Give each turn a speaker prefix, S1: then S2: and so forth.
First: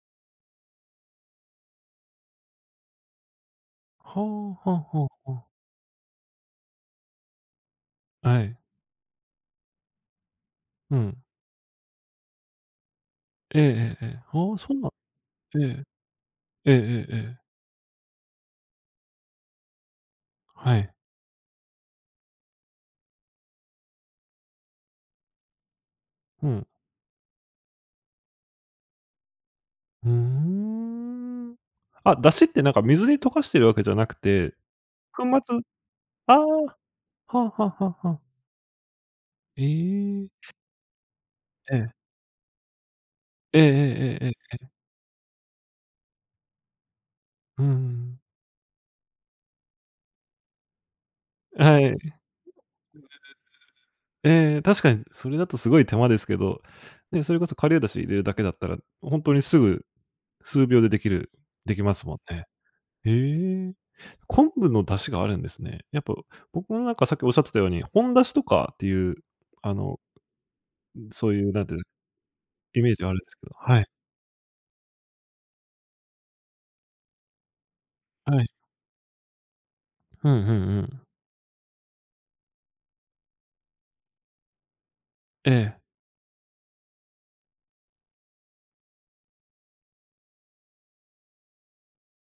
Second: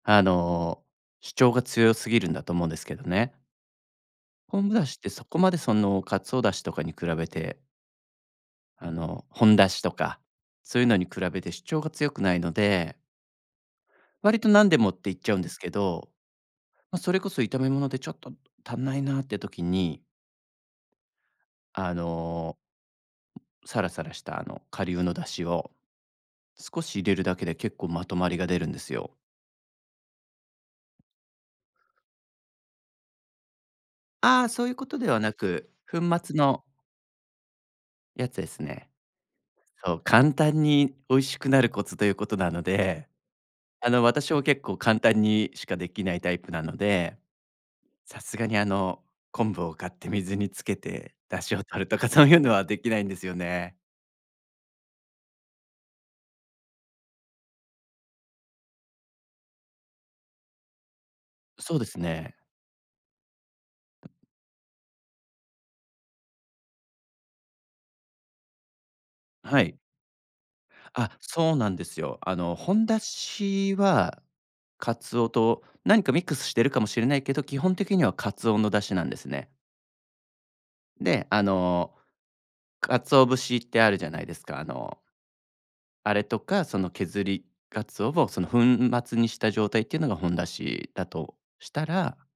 S1: あの、主張が強すぎるんだと思うんですけどね。
S2: ほお、は
S1: 昆布だし
S2: あ
S1: っ
S2: は
S1: てそ
S2: あは
S1: こ
S2: あ。
S1: までその鰹出汁とかに比べて
S2: はい。
S1: あの、ほんだしとか、そういう
S2: う
S1: のに比
S2: ん。
S1: べて主張が強くないので
S2: ええええええ。
S1: 割と
S2: ああ、
S1: 何
S2: そ
S1: で
S2: うな
S1: も
S2: ん
S1: って言っちゃうんですけ
S2: ええ、
S1: ど、
S2: ええ
S1: ま、
S2: え
S1: そ
S2: ええ
S1: れこ
S2: え。
S1: そ炒め物でちょっと足んないなって時に
S2: はい。
S1: あのサラサラしたあの顆粒の出汁を、
S2: うん。
S1: 少し入れるだけで、結構まとまりが出るんですよ。
S2: うーん、あ、だしってなんか水に溶かしてるわけじゃなく
S1: ああ、
S2: て、
S1: そういうことでは
S2: 粉
S1: な
S2: 末？
S1: く、粉
S2: あ
S1: 末
S2: あ、
S1: の
S2: はあはあはあはあ。
S1: やつですね。
S2: へ
S1: そう、
S2: え。
S1: 簡単に美味しくなる
S2: え
S1: コ
S2: え。
S1: ツということなので、
S2: ええ
S1: あの、
S2: えええええ
S1: 私は
S2: え
S1: 結
S2: ええ。
S1: 構簡単にしかできないタイプなので、
S2: うんうん。
S1: さすがにあの、昆布を買って水につけて出汁を
S2: は
S1: 取る
S2: い。
S1: とかそういうのはできないんですよね。
S2: ええ、確かにそれだとすごい手間ですけど、ね、それこそ顆粒だし入れるだけだったら、ほんとにすぐ数秒でできる
S1: そ
S2: で
S1: う
S2: き
S1: で
S2: ま
S1: す
S2: すもん
S1: ね。
S2: ね。へえ。昆布の出汁があるんですね。やっぱ僕もなんかさっきおっしゃってたように、ほんだしとかっていう、
S1: は
S2: あ
S1: い。
S2: の、ん、
S1: あ、
S2: そういう
S1: そう
S2: 何
S1: な
S2: て
S1: ん
S2: 言う
S1: で
S2: の、
S1: すよ。あの、ほ
S2: イ
S1: ん
S2: メー
S1: だ
S2: ジがあるんですけど、
S1: し
S2: はい。
S1: はカツオと何かミックスしてるかもしれないけど、基本的にはカ
S2: は
S1: ツ
S2: い。
S1: オの出汁なんですね。
S2: ふん、うんうん。
S1: で、あの、鰹節ってあるじゃないですか、あの、
S2: ええ。
S1: あれとか、その削り鰹をその粉末にした状態っていうのがほんだしだとしたら